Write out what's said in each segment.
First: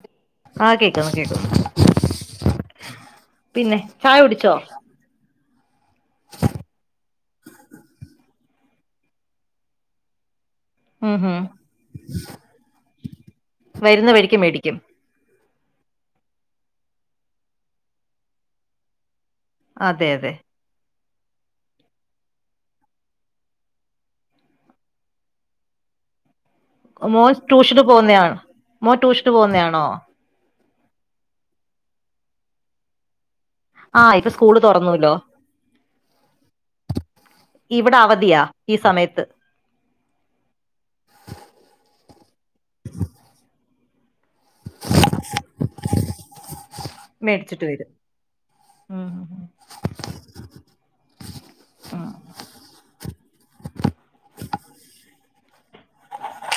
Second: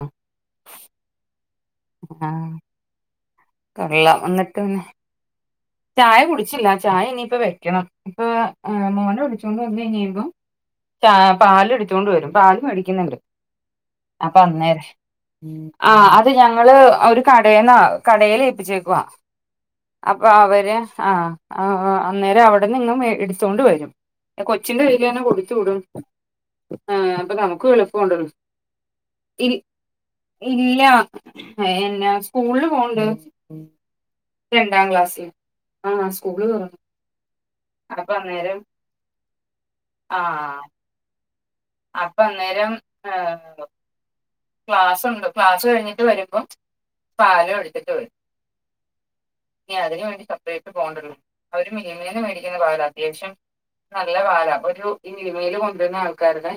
മം ആ കേക്കന്ന് കേക്കുന്നു ആ പിന്നെ ചായ കുടിച്ചോ ഇപ്പ വെക്കണം ഇപ്പ മോനെ വിളി ച്ചൊണ്ട് വന്ന് കഴിഞ്ഞ് കഴിയുമ്പോ ഉം ഉം പാല് എടുത്തുകൊണ്ട് വരും പാല് മേടിക്കുന്നുണ്ട് വരുന്ന വഴിക്ക് അപ്പോ മേടിക്കും അന്നേരം മം ആ അത് ഞങ്ങള് ഒരു കടേന്നാ കടേല് ഏപ്പിച്ചേക്കുവ അതെ അതെ അപ്പോ അവര് ആ അന്നേരം അവിടെന്ന് ഇങ്ങ് മേടിച്ചുകൊണ്ട് വരും കൊച്ചിന്റെ പേരിലങ്ങു കൊടുത്തു വിടും ആ മോൻ അപ്പോ നമുക്ക് ട്യൂഷന് എളുപ്പമു ണ്ടല്ലോ പോകുന്നയാണ് മോൻ ട്യൂഷന് ഇനി പോകുന്നയാണോ ഇല്ല അയെന്നാ സ്കൂളില് പോണു ണ്ട് ആ ഇപ്പൊ സ്കൂള് തൊറന്നൂല്ലോ ആ സ്കൂള് തൊറന്നു ഇവിടെ അപ്പോ അവധിയാ അന്നേരം ഈ സമയത്ത് ആ അപ്പോ അന്നേരം [unintelligible] ക്ലാസുണ്ട് ക്ലാസ് കഴിഞ്ഞിട്ട് വരുമ്പോം പാല് എടുത്തിട്ട് വരും ഉം ഇനി അതിന് വേണ്ടി സെപ്പറേറ്റ് പോകണ്ടല്ലോ അവര് മിൽമയിന്ന് മേടിക്കുന്ന പാലാ അത്യാവശ്യം നല്ല പാലാ അപ്പൊ ഒരു മിൽമയിൽ കൊണ്ടുവരുന്ന ആൾക്കാരടെ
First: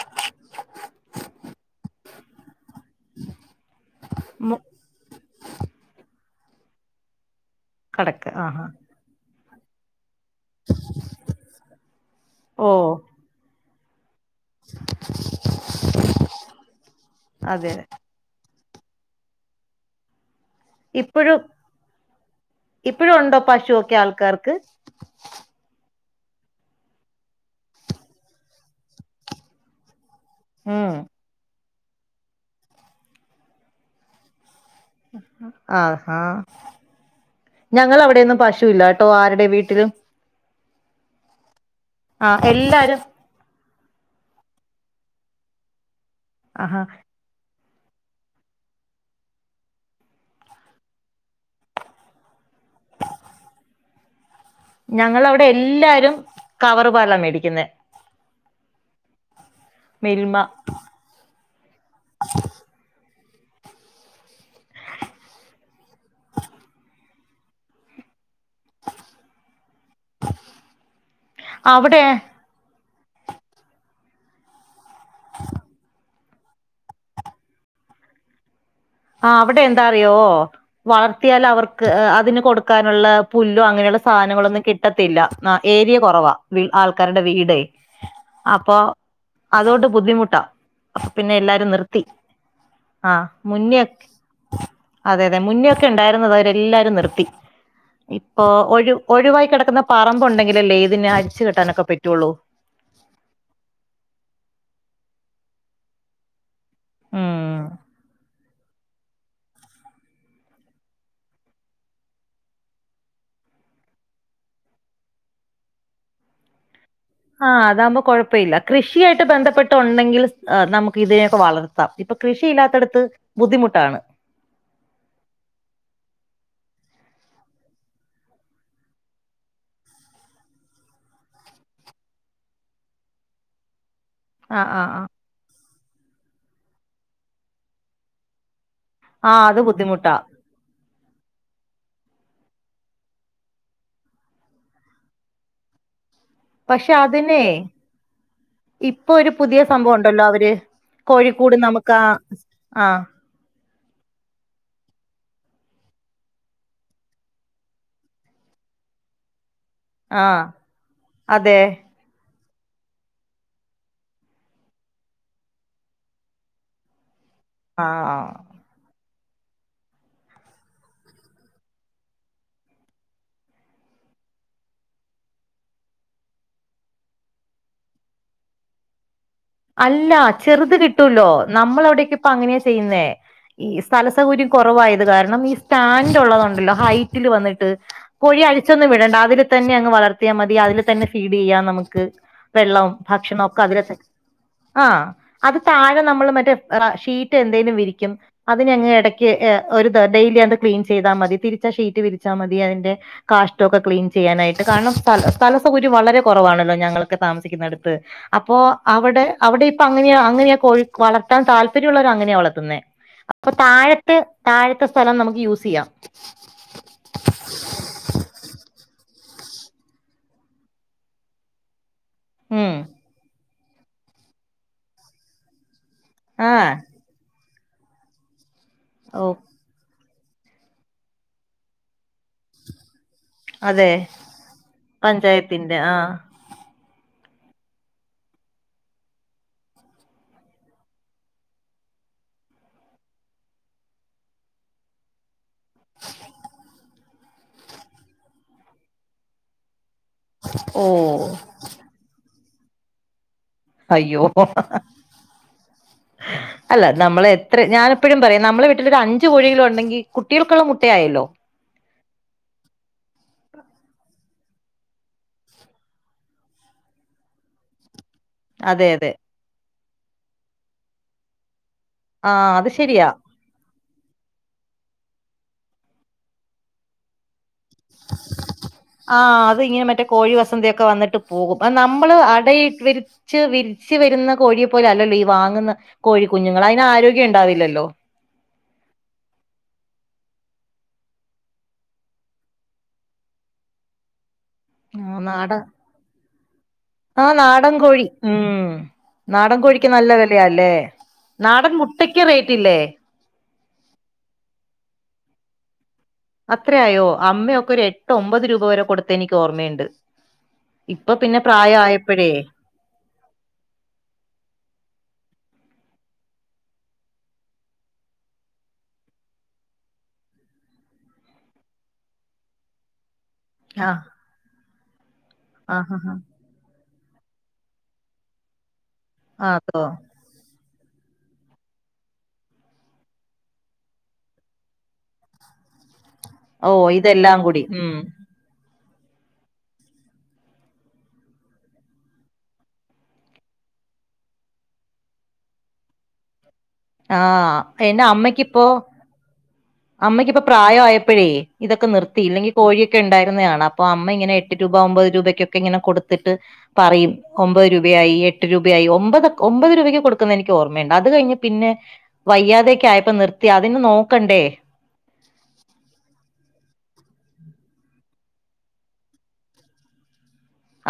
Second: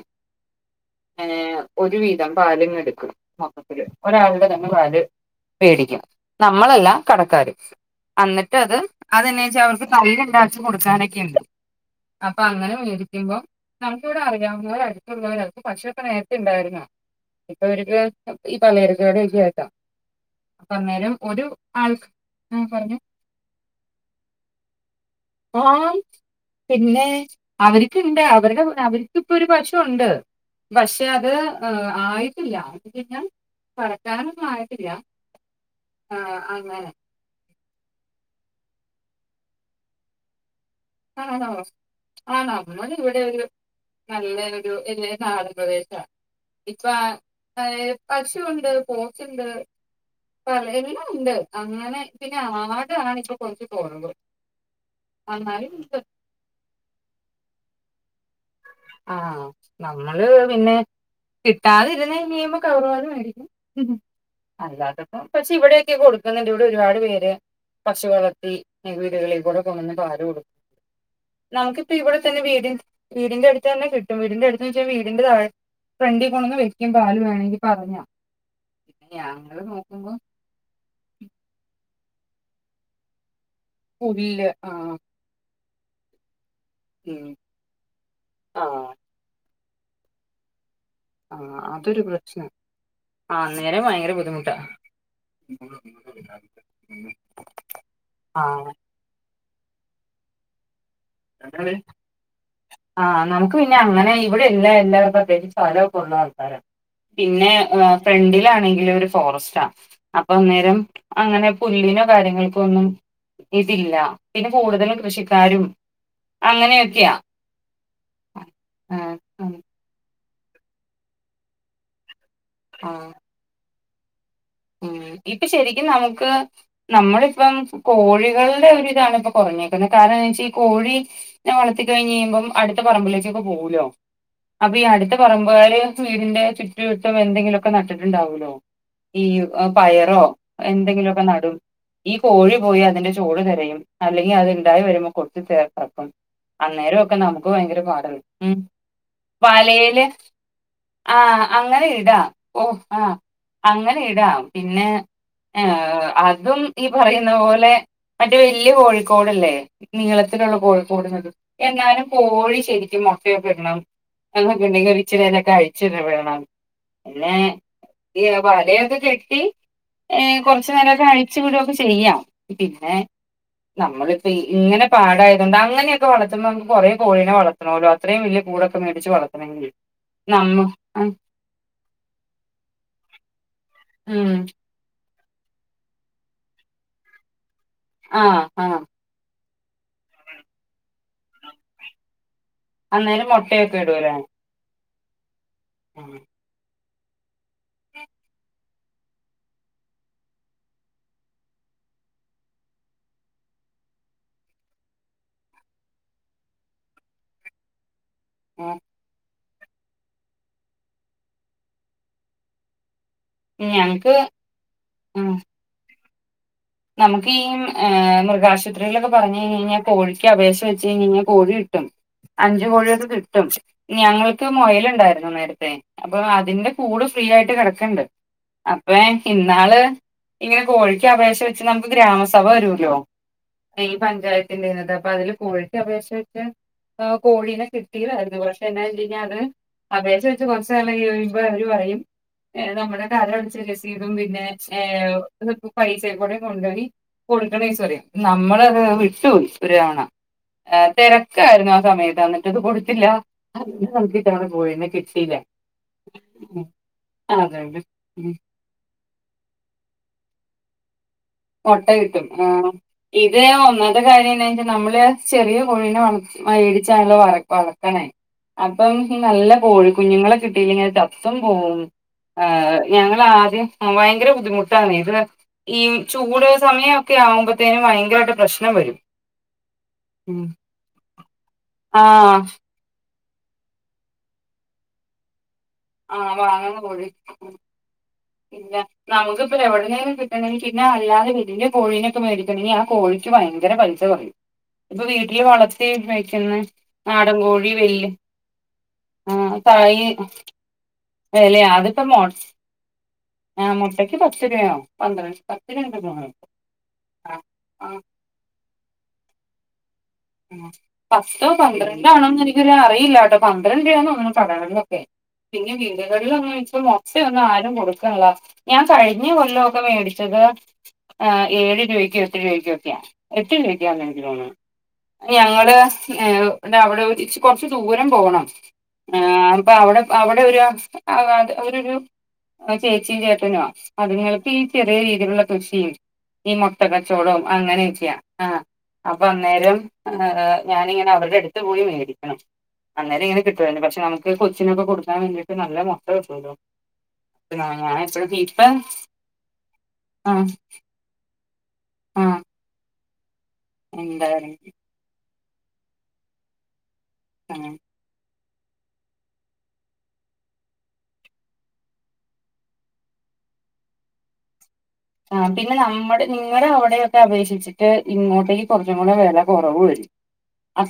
ഏ ഒരു വീതം പാല് എടുക്കും മൊത്തത്തില് ഒരാളുടെ മു തന്നെ പാല് മേടിക്കും നമ്മളല്ല കടക്കാര് കടക്ക് അന്നിട്ട് ആഹാ അത് അതെന്നാ വെച്ചാ അവർക്ക് നല്ല പ്രാവശ്യം കൊടുക്കാനൊക്കെ ഉണ്ട് അപ്പൊ ഓ അങ്ങനെ മേടിക്കുമ്പോ ഇപ്പൊ ഇവിടെ അറിയാന്നവര് അടുത്തുള്ളവര് ഒക്കെ പശുവൊക്കെ നേരത്തെ ഉണ്ടായിരുന്നാ ഇപ്പൊ അതെ അവര്ക്കു ഈ പലചരക്കുകടയൊക്കെയായിട്ടാ അപ്പോ അന്നേരം ഇപ്പഴും ഒരു ആൾക്ക് ആ പറഞ്ഞോ ഇപ്പഴും ഉണ്ടോ പശുവൊക്കെ ആൾക്കാർക്ക് പിന്നെ അവര്ക്ക്ണ്ട് അവരുടെ അവർക്കിപ്പോ ഒരു പശു ഉണ്ട് ഉം പക്ഷേ അത് ആ ആയിട്ടില്ല ആയി കഴിഞ്ഞാൽ കറക്കാൻ ഒന്നും ആയി ആ ഹാ അങ്ങനെ ഞങ്ങളടെ അവിടെയൊന്നും പശുഇല്ല കേട്ടോ ആരുടെ വീട്ടിലും ആണോ ആഹ് ആണോ നമ്മടെ എല്ലാരും ഇവിടെ ഒരു നല്ലൊരു ഏരിയ നാടൻ പ്രദേശമാ ആഹാ ഇപ്പൊ ആ നറയെ പശുണ്ട് പോത്തുണ്ട് കുറെയണം ഉണ്ട് അങ്ങനെ പിന്നെ ആട് വാങ്ങിച്ചെന്ന് തോന്നുന്നു ഞങ്ങളെടെവിടെ എല്ലാവരും കവറുപാലാ മേടിക്കുന്നത് ആ നമ്മള് പിന്നെ കിട്ടാതിരുന്നു ക ഴിയുമ്പോ കവർ പാല് മേടി മം അല്ലാത്തപ്പം പക്ഷേ ഇവിടെക്കെ കൊടുക്കുന്നുണ്ട് ഇവിടെ ഒരുപാട് പേര് പശു വള ഈ വീടുകളിൽ കൂടെ കൊണ്ടുവന്ന് പാല് കൊടുക്ക നമുക്കിപ്പോ അവിടെ ഇവിടെ തന്നെ വീടിന്റെ വീടിന്റെ അടുത്ത് തന്നെ കിട്ടുംവീ ടിന്റെ അടുത്തന്ന് വെച്ചാ വീടിന്റെ താ ഫ്രണ്ടിൽ കൊണ്ടുവന്ന് വയ്ക്കും പാല് വേണങ്കിൽ പറഞ്ഞാ പിന്നെ ആ അവിടെ ഞങ്ങള് നോക്കുമ്പോ എന്താറിയൊ വളർത്തിയാൽ അവർക്ക് അതിന് കൊടുക്കാനുള്ള പുല്ലോ അങ്ങനെയുള്ള പുല്ല് സാധനങ്ങളൊന്നും ആ കിട്ടത്തില്ല ആ ഏരിയ കൊറവാ വീ ആൾക്കാരുടെ ഉം വീട് ആ അപ്പോ അതൊണ്ട് ബുദ്ധിമുട്ടാ പിന്നെ ആ എല്ലാരും അതൊരു നിർത്തി പ്രശ്നം ആ മുന്നേ അന്നേരം ഭയങ്കര ബുദ്ധിമുട്ടാ അതെ അതെ മുന്നേയെക്കെ ഉണ്ടായിരുന്നുന്നതാ അവരെല്ലാവ രും നിർത്തി ആ ഇപ്പൊ ഒഴു ഒഴിവായി കിടക്കന്ന പറമ്പ് ഉണ്ടെങ്കിലല്ലേ ഇ ആ നമുക്ക് പിന്നെ അങ്ങനെ ഇവിടെയില്ല എല്ലാവ ല്ലാരും സ്ഥലമൊക്കെ ഉള്ള ആൾക്കാര പിന്നെ ഉം ഫ്രണ്ടിലാണെങ്കി [unintelligible] ഫോറസ്റ്റാ അപ്പൊ അന്നേരം അങ്ങനെ പുല്ലിനോ കാര്യങ്ങൾക്കോ ഒന്നും ഇതില്ല പിന്നെ കൂടുതലും കൃഷിക്കാരും അങ്ങനെയൊ ആ അതാവുമ്പോ കുഴപ്പവില്ല ആഹ് കൃഷിയായിട്ട് ഉം ബന്ധപ്പെട്ട് ഉണ്ടെങ്കില് ആ നമുക്ക് ഇതിനെയൊക്കെ വളർത്താം ഇപ്പൊ കൃഷിയില്ലാത്തടുത്ത് ആഹ് ബുദ്ധിമുട്ടാണ് ഉം ഇപ്പൊ ശരിക്കും നമുക്ക് നമ്മളിപ്പം കോഴികളുടെ ഒരുതാണ് ഇപ്പം കുറഞ്ഞേക്കുന്നേ കാര കാരണം എന്നാന്നുവച്ചാ കോഴി നേ വളർത്തി കഴിയുമ്പം അടുത്ത പറമ്പിലേക്കൊക്കെ പോകൂലോ ആ അപ്പൊ ആ ഈ ആ അടുത്ത പറമ്പുകാര് വീടിൻ്റെ ചുറ്റുവട്ടം എന്തെങ്കിലുമൊക്കെ നട്ടിട്ടുണ്ടാവൂല്ലോ ഈ ആ അത് ബുദ്ധിമുട്ടാ പയറോ എന്തെങ്കിലും നടും ഈ കോഴി പോയി അതിന്റെ ചോട് തിരയും അല്ലെങ്കി അതുണ്ടായി വരുമ്പോൾ കൊത്തി [unintelligible] പക്ഷെ അന്നേരം ഒക്കെ അതിനെ നമുക്ക് ഭയങ്കര പാടല്ലേ ഉം ഇപ്പൊ ഒരു പുതിയ സംഭവം വലയില് ഉണ്ടല്ലോ അവര് ആ കോഴിക്കൂട് അങ്ങനെ നമുക്ക് ആ ഇടാ ഓ ആ അങ്ങനെ ഇടാം പിന്നെ ആ അതും ഈ പറയുന്ന പോലെ മറ്റേ വല്യ കോഴിക്കോടല്ലേ ആ നീളത്തിലുള്ള കോഴിക്കൂട് [unintelligible] അതെ എന്നാലും കോഴി ശരിക്കും മുട്ടയൊക്കെ ഇടണം [unintelligible] ഉണ്ടെങ്കിൽ ഇച്ചിരി നേരവൊക്കെ അഴിച്ചൊക്കെ വിടണം പിന്നെ ഈ ആ വലയൊക്കെ കെട്ടി കുറച്ചു നേരൊക്കെ അഴിച്ചു വിടുവൊക്കെ ചെയ്യാം പിന്നെ നമ്മളിപ്പോ ഇങ്ങനെ പാടായത് കൊണ്ട് അങ്ങനെയൊക്കെ വളർത്തുമ്പോ നമുക്ക് കുറെ കോഴീനെ വളർത്തണല്ലോ അത്രയും വലിയ കൂടൊക്കെ മേടിച്ച് വള അല്ല ചെറുത് കിട്ടൂല്ലോ നമ്മള് അവിടക്കേ ഇപ്പം അങ്ങനെയാ ചെയ്യുന്നേ ഈ സ്ഥല ഉം സൗകര്യം കൊറവായത് കാരണം ഈ സ്റ്റാൻഡ് ഒള്ളതൊണ്ടല്ലോ ഹൈറ്റില് വന്നിട്ട് ആഹ് കോഴിയെ ആഹ് അഴിച്ചൊന്നും വിടണ്ട അതില് തന്നെ അങ്ങ് വളർത്തിയാ മതി അതില് തന്നെ ഫീഡ് ചെയ്യാം നമുക്ക് വെള്ളോം അന്നേരം ഭക്ഷണവും ഒക്കെ മുട്ടയൊക്കെ അതില് സെ ഇടൂലേ ആഹ് അത് താഴെ ആഹ് നമ്മള് മറ്റേ ഷീറ്റ് എന്തേലും വിരിക്കും അതിനെയങ്ങ് എടക്ക് ഒരു ഡെയിലി അത് ക്ലീൻ ചെയ്താൽ മതി തിരിച്ച ഷീറ്റ് വിരിച്ചാ മതി അതിന്റെ കാഷ്ടവൊക്കെ ക്ലീൻ ചെയ്യാനായിട്ട് കാരണം സ്ഥല സ്ഥലസൗകര്യം വളരെ കൊറവാണല്ലോ ഞങ്ങളൊക്കെ താമസിക്കുന്ന അടുത്ത് അപ്പോ ആഹ് അവടെ അവടെ ഇപ്പോ അങ്ങനെയ അങ്ങനെയാ കോഴി വളർത്താൻ താല്പര്യ ഒള്ളവര് അങ്ങനെയാ വളർത്തുന്നെ അപ്പ ഞങ്ങക്ക് താഴത്ത് താഴത്തെ സ്ഥലം ഉം നമുക്ക് യൂസ് ചെയ്യാം നമുക്ക് ഈ ഏഹ് മൃഗാശുപത്രിയിലൊക്കെ പറഞ്ഞ് കഴിഞ്ഞെഴ്ഞ്ഞാ കോഴിക്ക് അപേക്ഷ വെച്ച് കഴിഞ്ഞെഴ്ഞ്ഞാ കോഴി കിട്ടും അഞ്ച് ഉം കോഴിയൊക്കെ കിട്ടും ഞങ്ങെക്ക് മൊയൽ ഇണ്ടായിരുന്നു നേര്ത്തെ അപ്പ അതിന്റെ ആഹ് കൂട് ഫ്രീ ആയിട്ട് കെടക്ക്ണ്ട് അപ്പയെ ഓ ഇന്നാൾ ഇങ്ങനെ കോഴിക്ക് അപേക്ഷ വെച്ച് നമുക്ക് ഗ്രാമസഭ വെരൂല്ലോ? അതെ ഈ പഞ്ചായത്തിന്റെത് അപ്പ അതിൽ കോഴിക്ക് പഞ്ചായത്തിന്റെ അപേക്ഷ ആഹ് വെച്ച് എഹ് കോഴീനെ കിട്ടിതായിരുന്നു പക്ഷെ എന്നാ വെച്ചുകഴിഞ്ഞാ അത് അപേക്ഷ വെച്ച് കൊർച്ച് നാൾ കയ്യോയുമ്പോ അവെര് പറയും ഏഹ് നമ്മുടെ കരം അടച്ച രസീതും പിന്നെ ഏഹ് [unintelligible] പൈസെയും കൂടെ ഇങ്ങ് കൊണ്ടു വെരി കൊട്ക്ക്ണ ഡേയ്‌സ് പറിയും. നമ്മെൾ അത് വിട്ടുപോയി ഒര് തവണ ഓ അഹ് തെരക്കായിരുന്നു ആ സമയെത്ത് അന്ന് ഇന്നെട്ട് കൊട്ത്തില്ല അയ്യോ [unintelligible] പോയി പിന്നെ കിട്ടിയില്ല അല്ല നമ്മെൾ എത്ര അതുകൊണ്ട് ഞാൻ എപ്പെഴും ഉം പറയും നമ്മളെ വീട്ടിൽ ഒര് അഞ്ച് കോഴി എങ്കിലും ഒണ്ടെങ്കി കുട്ടികൾക്ക് ഇള്ള മുട്ടയായല്ലോ മൊട്ട കിട്ടും ആഹ് ഇത് അയിന് ഒന്നാമത്തെ കാര്യം എന്നാ വെച്ചാ നമ്മളെ ആഹ് ചെറിയ കോഴിനെ വളർ [unintelligible] [unintelligible] വര വളർത്തണേ അതെ അപ്പം അതെ ഇൻക്ക് നല്ല കോഴി കുഞ്ഞ്ങ്ങളെ കിട്ടിയിലെങ്കി അത് ചത്തും പോവും അത് ആഹ് ശരിയാ ഞങ്ങെള് ആദ്യം ഉം ഭയങ്കര ബുദ്ധിമുട്ടാണേ ഇത് ഈ ചൂട് സമയൊക്കെ ആവുമ്പോ ആഹ് അത് ഇങ്ങനെ മറ്റേ കോഴി വസന്തെയൊക്കെ വന്ന്ട്ട് പോകും അയ് നമ്മെൾ ആഹ് അടയി വിര്ച്ച് വിര്ച്ച് വെര്ന്ന കോഴിയെ പോലെ അല്ലല്ലോ ഈ വാങ്ങ്ന്ന ആഹ് വാങ്ങ്ന്ന കോഴി ഇല്ല നമുക്ക് ഇപ്പ എവ്ട്ന്നേലും കിട്ട് ട്ടണെങ്കി പിന്നെ അല്ലാതെ വെല്ല്യ കോഴിനെക്കെ മേടിക്കണെങ്കി ആ കോഴിക്ക് ഭയങ്കര പൈസ വാങ്ങും ഇപ്പ ആഹ് വീട്ട്ൽ നാടൻ വളെർത്തി വെക്ക്ന്നെ നാടൻ കോഴി വെല്ല്യെ ആഹ് നാടൻ ഇന്നെട്ട് കോഴിക്ക് അയീ നല്ല വിലയാല്ലേ വെലയാ നാടൻ അതിപ്പം മുട്ടയ്ക്ക് മൊട്ട് റേറ്റ് ഇല്ലേ ആഹ് മൊട്ടക്ക് പത്ത് രൂപയാവും പന്ത്രെണ്ട് അത്രയായോ അമ്മയൊക്കെ ഒരു ആ എട്ട് ഒമ്പത് രൂപ വരെ കൊടുത്ത എനിക്ക് ഓർമ്മയ്ണ്ട്. ആഹ് പത്തോ പന്ത്രണ്ടോ ആണോന്ന് എനിക്കൊരു അറിയില്ലാട്ടോ പന്ത്രണ്ട് രൂവയാന്ന് തോന്ന്ണു കടകളിലൊക്കെ പിന്നെ വീടുകളിലൊന്നും ഇപ്പ മുട്ടയൊന്നും ആരും കൊടുക്കണില്ല ഞാൻ കഴിഞ്ഞ കൊല്ലൊക്കെ മേടിച്ച ത് ഏഫ് ഏഴ് രൂവയ്ക്കോ എട്ട് രൂവക്കോ ഒക്കെയാ എട്ട് ആഹ് രൂപയ്ക്കാന്നെനിക്ക് തോന്ന്ണ് ഞങ്ങള് ആഹ് ആഹ് ഏ ടെ അവടെ ഇച്ച് കൊറച്ച് ദൂരം പോവണം. ആഹ് അപ്പൊ അതോ അവടെ അവടെ വെരാ ആ ഭാഗത്ത് ഓരൊരു അത് ചേച്ചീം ചേട്ടനുവാ അതിങ്ങൾക്ക് ഈ ചെറിയ രീതിയിലുള്ള കൃഷി ഈ ഓ ഇതെല്ലാം മുൊട്ടക്കച്ചോടവും കൂടി ഉം അങ്ങനെയക്കയാ ആഹ് അപ്പൊ അന്നേരം ഏന് ഞാനിങ്ങനെ അവര്ടെ അട്ത്ത് പോയി മേടിക്കണം. അന്നേരം ഇങ്ങനെ കിട്ടുവാരുന്നു പക്ഷെ നമുക്ക് കൊച്ചിനൊക്ക കൊടുക്കാൻ വേണ്ടിയിട്ട് നല്ല മൊട്ട കിട്ടൂല്ലോ ആഹ് എന്ന അമ്മക്ക് ഇപ്പോ അമ്മയ്ക്കിപ്പൊ ആഹ് പ്രായായപ്പഴേ ഇതൊക്കെ നിർത്തി ആഹ് ഇല്ലെങ്കി കോഴിയൊക്കെ ഇണ്ടാ രുന്നയാണ് അപ്പൊ അമ്മ ഇങ്ങനെ എന്തായാലും എട്ട് രൂപ ഒമ്പത് രൂപയ്ക്കൊക്കെ ഇങ്ങനെ കൊട്ത്തിട്ട് പറയും ഒമ്പത് ആഹ് രൂപയായി എ ട്ട് രൂപയായി ഒമ്പതക് ഒമ്പത് രൂപയ്ക്ക് കൊടുക്കുന്ന എനിക്ക് ഓർമ്മയുണ്ട് അത് കഴിഞ്ഞ് പിന്നെ വയ്യാതെക്കെ ആയപ്പോ നിർ ത്തി അതിനെ നോക്കണ്ടേ. ആ പിന്നെ നമ്മുടെ നിങ്ങളുടെ അവിടെക്കെ അപേക്ഷിച്ചിട്ട് ഇങ്ങോട്ടേക്ക് കുറച്ചും കൂടെ വില കുറവ് വരും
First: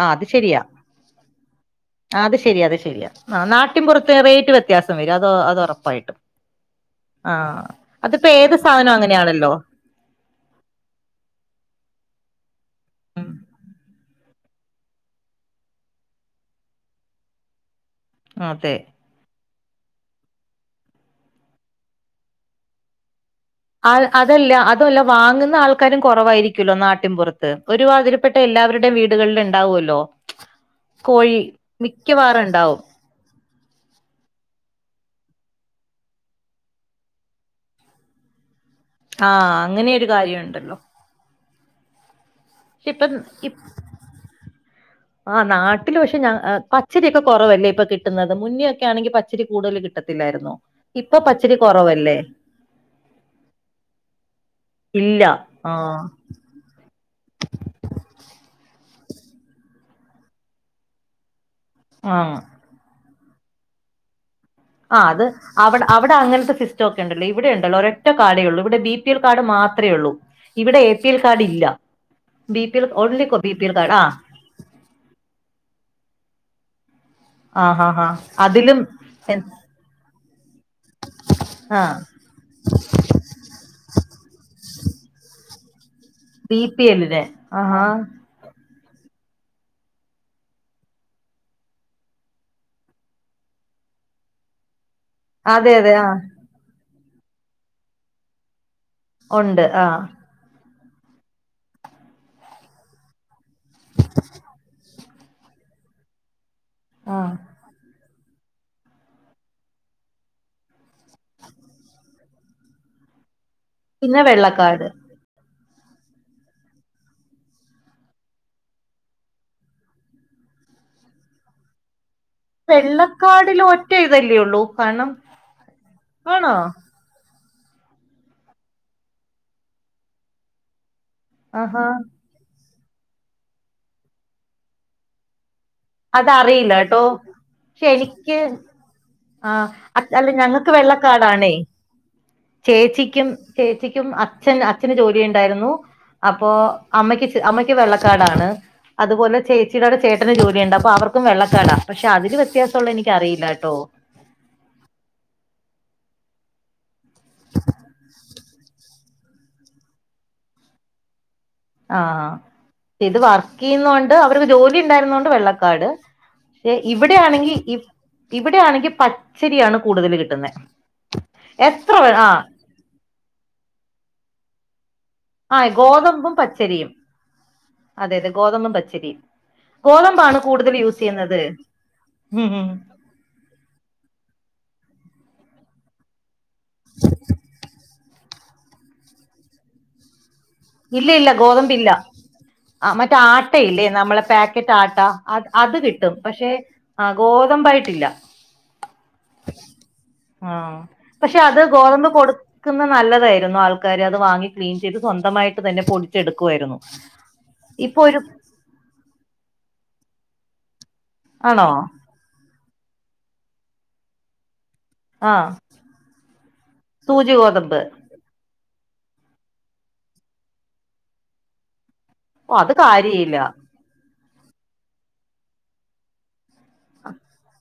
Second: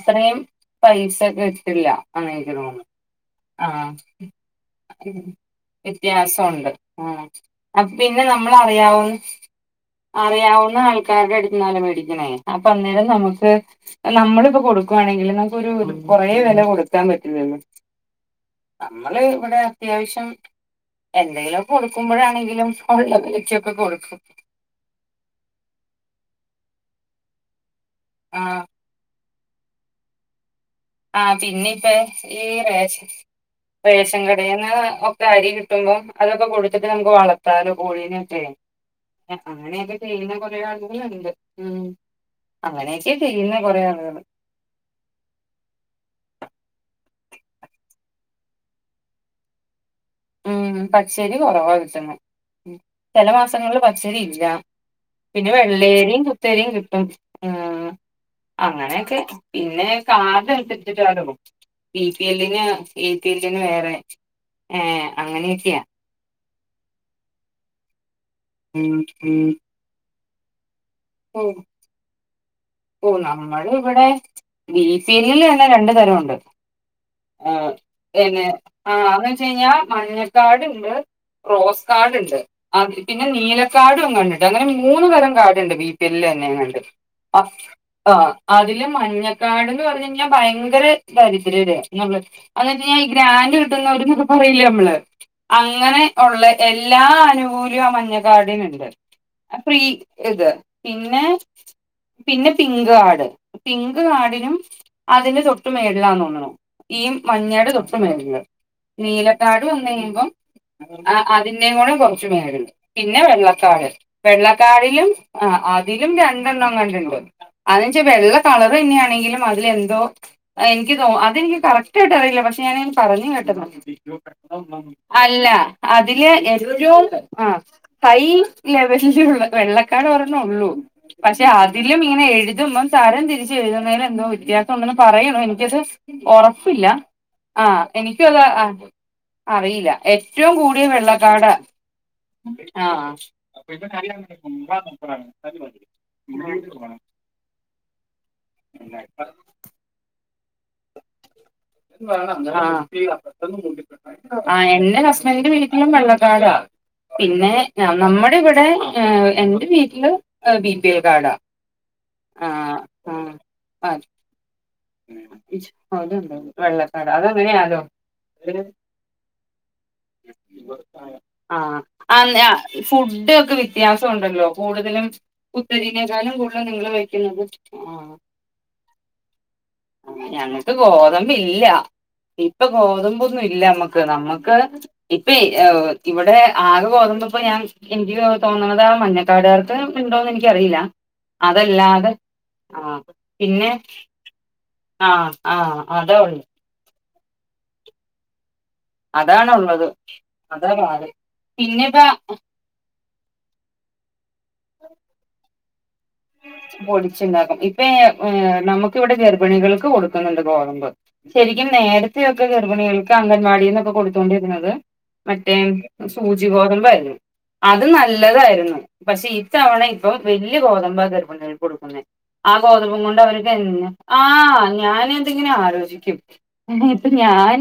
ആ അത് ശരിയാ പൈസ കിട്ടില്ല ആ ആഹ് അത് എനിക്ക് ശരി അത് തോന്നുന്നു ശരിയാ ആ നാട്ടിൻ ആഹ് പുറത്ത് റേറ്റ് വ്യത്യാസം വരും അത് അത് ഉറ പ്പായിട്ടും വ്യത്യാസമുണ്ട് ആഹ് ആ അപ്പ പിന്നെ അതിപ്പോ നമ്മൾ ഏത് സാധനം അറിയാവുന്ന അങ്ങനെയാണല്ലോ അറിയാവുന്ന ആൾക്കാരുടെ അടത്തുന്നാലേ മേടിക്കണേ അപ്പൊ അന്നേരം ഉം നമുക്ക് നമ്മള് പ്പം കൊടുക്കുവാണെങ്കിൽ നമുക്ക് ഒരു കൊറേ വില കൊടുക്കാൻ പറ്റൂല ല്ലോ അതെ നമ്മള് ഇവിടെ അത്യാവശ്യം എന്തെങ്കിലും കൊടുക്കുമ്പോഴാണെങ്കിലും ഉള്ളതുവെച്ചൊക്കെ ആ കൊടു അതല്ല അതുല്ല വാങ്ങുന്ന ആൾക്കാരും കുറവായിരിക്കുല്ലോ നാട്ടിൻപുറത്ത് ഒരുമാതിരിപ്പെട്ട ആഹ് എല്ലാവരുടെയും വീ ടുകളിൽ ഉണ്ടാവുല്ലോ ആ പിന്നെ ഇപ്പ ഈ റേ റേഷൻ കടേന്ന് ഒക്കെ അരി കിട്ടുമ്പോ അതൊക്കെ കൊടുത്തിട്ട് നമുക്ക് വളർത്താലോ കോഴീനെക്കെ ആഹ് അങ്ങനെ അങ്ങനെയൊക്കെ ഒരു ചെയ്യുന്ന കാര്യം കൊറേ ഉണ്ടല്ലോ ആളുകളുണ്ട് ഉം ഇപ്പം അങ്ങനെയൊക്കെ ചെയ്യുന്ന ഇപ് കൊറേ ആളുകള് ആ നാ ട്ടില് പക്ഷെ പച്ചരിയൊക്കെ കുറവല്ലേ ഇപ്പം കിട്ടുന്നത് മുന്നൊക്കെ ആണെങ്കിൽ പച്ചരി കൂടുതൽ കിട്ട ഉം പച്ചരി കൊറവാ കിട്ടുന്നേ ചില മാസങ്ങളില് പച്ചരി ഇല്ല ഇല്ല പിന്നെ ആഹ് വെള്ളരിയും കുത്തരിയും കിട്ടും ഉം അങ്ങനെയൊക്കെ പിന്നെ കാർഡ് അനുസരിച്ചിട്ടോ ബി പി ആഹ് എല്ലിന് എപി എല്ലിന് വേറെ ഏ ആ് അത് അങ്ങനെയൊക്കെയാ അവിടെ അവിടെ അങ്ങനത്തെ സിസ്റ്റം ഒക്കെ ഉണ്ടല്ലോ ഇവിടെ ഉണ്ടല്ലോ ഒരെ ഒറ്റ കാർഡേ ഉള്ളൂ ഇവിടെ ബി ഉം പി എൽ കാർഡ് ഉം മാത്രേ ഒള്ളൂ ഇവിടെ എ പി എൽ ഓ കാർഡ് ഇല്ല ബി പി എൽ ഓ ഓൺലി ബി പി നമ്മള് എൽ കാർഡ് ആ ഇവിടെ ബി പി എലിൽ തന്നെ രണ്ടു തരംണ്ട് ആ ഹാ ഹാ പിന്നെ അതിലും ആ അത് വെച്ചെന്നാ മഞ്ഞക്കാർഡ്ണ്ട് ആ റോസ് കാർഡ്ണ്ട് പിന്നെ നീലക്കാർഡ് ണ്ട് അങ്ങനെ മൂന്നു തരം കാർഡ് ബി പി എല്ലില് ബി തന്നെങ്ങാണ്ട് പി എല്ലിന് ആഹാ അതിലും മഞ്ഞക്കാർഡ്ന്ന് പറഞ്ഞ ഭയങ്കര ദാരിദ്ര്യര് അ എന്ന് വെച്ചാ ഈ ഗ്രാൻഡ് കിട്ടുന്ന ക്ക പറയില്ലേ നമ്മള് അതെ അതെ അങ്ങനെ ആ ഉള്ള എല്ലാ അനുകൂല്യം ആ മഞ്ഞ കാർഡിനുണ്ട് ഉണ്ട് ഫ്രീ ആ ഇത് പിന്നെ പിന്നെ പിങ്ക് കാർഡ് പിങ്ക് കാർഡിനും അതിന്റെ തൊട്ട് മേളിലാന്ന് തോന്ന്ണു ഈ ആ മഞ്ഞയുടെ തൊട്ട് മേളിൽ നീലകാർഡ് വന്ന് കഴിയുമ്പം അതിൻ്റെയുംകൂടെ കുറച്ചു പേരുണ്ട് പിന്നെ വെള്ള കാർഡ് പിന്നെ വെള്ളക്കാർഡ് വെള്ളക്കാർഡിലും ആ അതിലും രണ്ടെണ്ണം എംഗാണ്ടുണ്ട് അതെന്നുവെച്ചാൽ വെള്ള കളർ തന്നെയാണെങ്കിലും അതിലെന്തോ എനിക്ക് തോ അതെനിക്ക് കറക്ടായിട്ട് അറിയ ല്ല പക്ഷെ ഞാന് പറഞ്ഞു വെള്ളക്കാർഡിൽ ഒറ്റ ഇതല്ലേ ഉള്ളൂ കേട്ടിരുന്നു കാരണം അല്ല അതില് ആണോ ആ ഹൈ ലെവലിലുള്ള വെള്ളകാർഡ് ഒരണ്ണേയുള്ളൂ പക്ഷെ ആഹാ അതിലും ഇങ്ങനെ എഴുതുമ്പോ തരം തിരിച്ച് എഴുതുന്നതിൽ എന്തോ വ്യത്യാസം ഉണ്ടെന്ന് പറയുന്നു ഇനി [unintelligible] അതറിയില്ല ഉറപ്പില്ല കേട്ടോ ആ പക്ഷെ എനിക്കും എനിക്ക് അത് ആ അറിയില്ല അ- അല്ല ഏറ്റവും ഞങ്ങക്ക് കൂടിയത് വെള്ളകാർഡ് വെള്ളക്കാർഡാണേ ആ ക്ക് ജോലിയുണ്ടായിരുന്നു അപ്പോ അമ്മയ്ക്ക്ംഅമ്മയ്ക്ക് വെള്ളകാർഡാണ് അതുപോലെ ചേച്ചിയുടോടെ ചേട്ടന് ജോലി ണ്ട് അപ്പൊ അവർക്കും വെള്ള കേട്ടോ [unintelligible] ആ എൻ്റെ ഹസ്ബൻഡിൻ്റെ വീ ട്ടിലും വെള്ളക്കാർഡാ പിന്നെ നമ്മുടെ ഇവിടെ എന്റെ വീട്ടില് ബി പി എൽ കാർഡാ ആഹ് ഇത് വർക്ക് ആഹ് ചെയ്യുന്നതുകൊണ്ട് അവർക്ക് ജോലി ഉണ്ടായിരുന്നതുകൊണ്ട് വെള്ളകാർഡ് അതുണ്ട് വെള്ളക്കാട് ഇവിടെയാണെങ്കിൽ അതങ്ങനെയാലോ ഇവിടെയാണെങ്കിൽ പച്ചരിയാണ് കൂടുതൽ കിട്ടുന്നത് ആഹ് എത്ര വേ ആ ആഹ് ഫുഡ് ഒക്കെ വ്യത്യാസമുണ്ടല്ലോ കൂടുതലും ആഹ് പുത്തരിനേക്കാളും ഗോതമ്പും കൂടുതൽ നിങ്ങൾ പച്ചരിയും വെക്കുന്നത് ആ അതെ അതെ ഗോതമ്പും പച്ചരിയും ഗോതമ്പാണ് ഞങ്ങൾക്ക് കൂടുതൽ യൂസ് ചെയ്യുന്നത് ഗോതമ്പില്ല ഉം ഇപ്പൊ ഉം ഗോതമ്പൊന്നും ഇല്ല നമ്മക്ക് നമ്മക്ക് ഇപ്പ ഇവിടെ ആകെ ഗോതമ്പിപ്പോ ഞാൻ എനി തോന്നണത് ആ മഞ്ഞക്കാർഡുകാർക്ക് ഉണ്ടോന്ന് എനി ഇല്ല ഇല്ല ഗോതമ്പില്ല ആ മറ്റെ ആട്ടയില്ലേ നമ്മ പാക്കറ്റ് ആട്ട ആ ആ അത് കിട്ടും അതാ ഉള്ളു പക്ഷെ ആ ഗോതമ്പായിട്ടില്ല അതാണ് ഉള്ളത് അതാ ആഹ പാട് പക്ഷെ അത് പിന്നെ ഇപ്പ ഗോതമ്പ് കൊടുക്കുന്ന നല്ലതായിരുന്നു ആൾക്കാര് അത് വാങ്ങി ക്ലീൻ ചെയ്ത് സ്വന്തമായിട്ട് തന്നെ പൊടി പൊടിച്ചുണ്ടാക്കും ഇപ്പ ഒരു ഏ് നമുക്ക് ഇവിടെ ഗർഭിണികൾക്ക് കൊടുക്കുന്നുണ്ട് ഗോതമ്പ് ശരിക്കും ആണോ നേരത്തെയൊക്കെ ഗർഭിണികൾക്ക് അങ്കണവാടിയിൽനിന്ന് ഒക്കെ കൊടുത്തുകൊണ്ടിരുന്നത് ആഹ് മറ്റേ സൂചിഗോതമ്പായിരുന്നു സൂചി ഗോതമ്പ് അത് നല്ലതായിരുന്നു പക്ഷെ ഇത്തവണ ഇപ്പം വലിയ ഗോതമ്പ ഗർഭിണികൾക്ക് കൊടുക്കുന്ന ആ ഓ അത് ഗോതമ്പും കൊണ്ട് കാര്യയില്ല അവരൊക്കെ എങ്ങന ആഹ ഞാൻ എന്തെങ്കിലും ആലോചിക്കും ഇപ്പൊ ഞാൻ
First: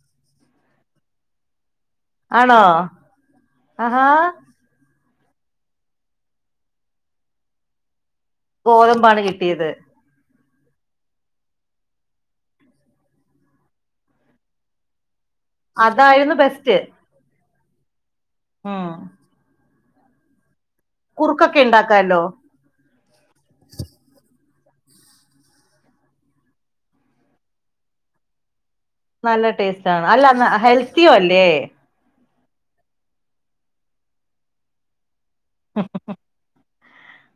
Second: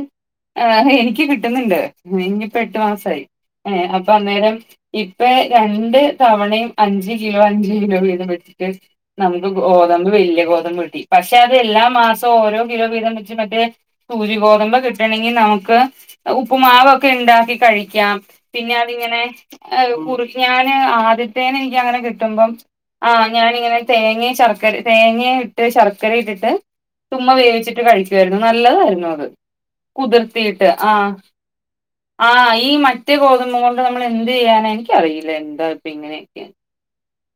ആ അ എനിക്ക് കിട്ടുന്നുണ്ട് ഇനിയിപ്പോ ആണോ എട്ടു മാസമായി ഏ ആഹാ അപ്പൊ അന്നേരം ഇപ്പൊ രണ്ട് തവണയും അഞ്ച് കിലോ അഞ്ച് കിലോ വീതം കി ഗോതമ്പാണ് നമുക്ക് കിട്ടിയത് ഗോതമ്പ് വലിയ ഗോതമ്പ് കിട്ടി പക്ഷെ അത് എല്ലാ മാസവും ഓരോ കിലോ വീതം വെച്ച് മറ്റേ സൂചി ഗോതമ്പ കിട്ടണെ നമുക്ക് അതായിരുന്നു ബെസ്റ്റ് ഉപ്പുമാവൊക്കെ ഉണ്ടാക്കി കഴിക്കാം പിന്നെ ഉം അതിങ്ങനെ കുറച്ച് ഞാന് ആദ്യത്തേന് കുറുക്കൊക്കെ എനിക്കങ്ങനെ ഉണ്ടാക്കാല്ലോ കിട്ടുമ്പം ആഹ് ഞാനിങ്ങനെ തേങ്ങയും ശർക്കര തേങ്ങയും ഇട്ട് ശർക്കരയും ഇട്ടിട്ട് ചുമ്മ വേവിച്ചിട്ട് കഴിക്കുമായിരുന്നു നല്ലതായിരുന്നു അത് നല്ല ടേസ്റ്റ് ആണ് അല്ല കുതിർത്തീട്ട് ആ ഹെൽത്തിയും അല്ലേ അഹ് ഈ മറ്റേ ഗോതമ്പ് കൊണ്ട് നമ്മൾ എന്ത് ചെയ്യാന എനിക്കറിയില്ല എന്താ ഇപ്പ ഇങ്ങനെയൊക്കെയെന്ന്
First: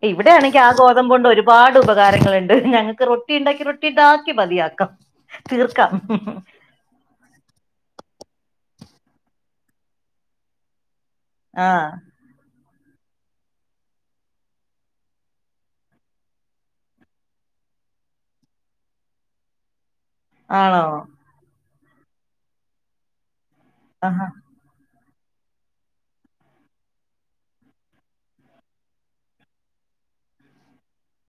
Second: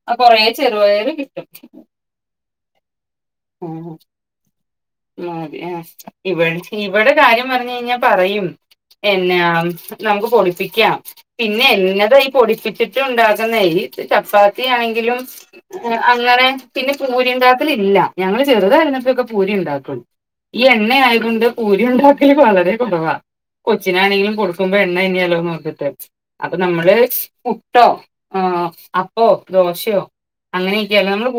ഇവിടെയാണെങ്കി ആ ഗോതമ്പ കൊണ്ട് ഒരുപാട് ഉപകാരങ്ങളുണ്ട് ഞങ്ങൾക്ക് റൊ റൊട്ടി ഉണ്ടാക്കി റൊട്ടി ഉണ്ടാക്കി മതിയാക്കാം മമ് മമ് തീർക്കാം ഇവ ഇവിടെ കാര്യം പറഞ്ഞ് കഴിഞ്ഞാ പറയും എന്നാ നമുക്ക് പൊടിപ്പിക്കാം പിന്നെ ആഹ് എന്നതായി പൊടിപ്പി ചിട്ട് ഉണ്ടാക്കുന്ന ഈ ചപ്പാത്തിയാണെങ്കിലും അങ്ങനെ പിന്നെ പൂരി ഉണ്ടാക്കലില്ല ഞങ്ങള് ചെറുതായിരുന്നപ്പൊക്കെ പൂരി ഉണ്ടാക്കും ഈ ആണോ എണ്ണ ആയതൊണ്ട് പൂരി ഉണ്ടാക്കല് വളരെ കൊറവാ ആഹാ കൊച്ചിനാണെങ്കിലും കൊടുക്കുമ്പോ എ ണ്ണ തിന്ന്യാലോന്ന് ഓർത്തിട്ടെ അപ്പൊ നമ്മള് പുട്ടോ ആ അപ്പോ ദോശയോ അങ്ങനെയൊക്കെയാ നമ്മള് പു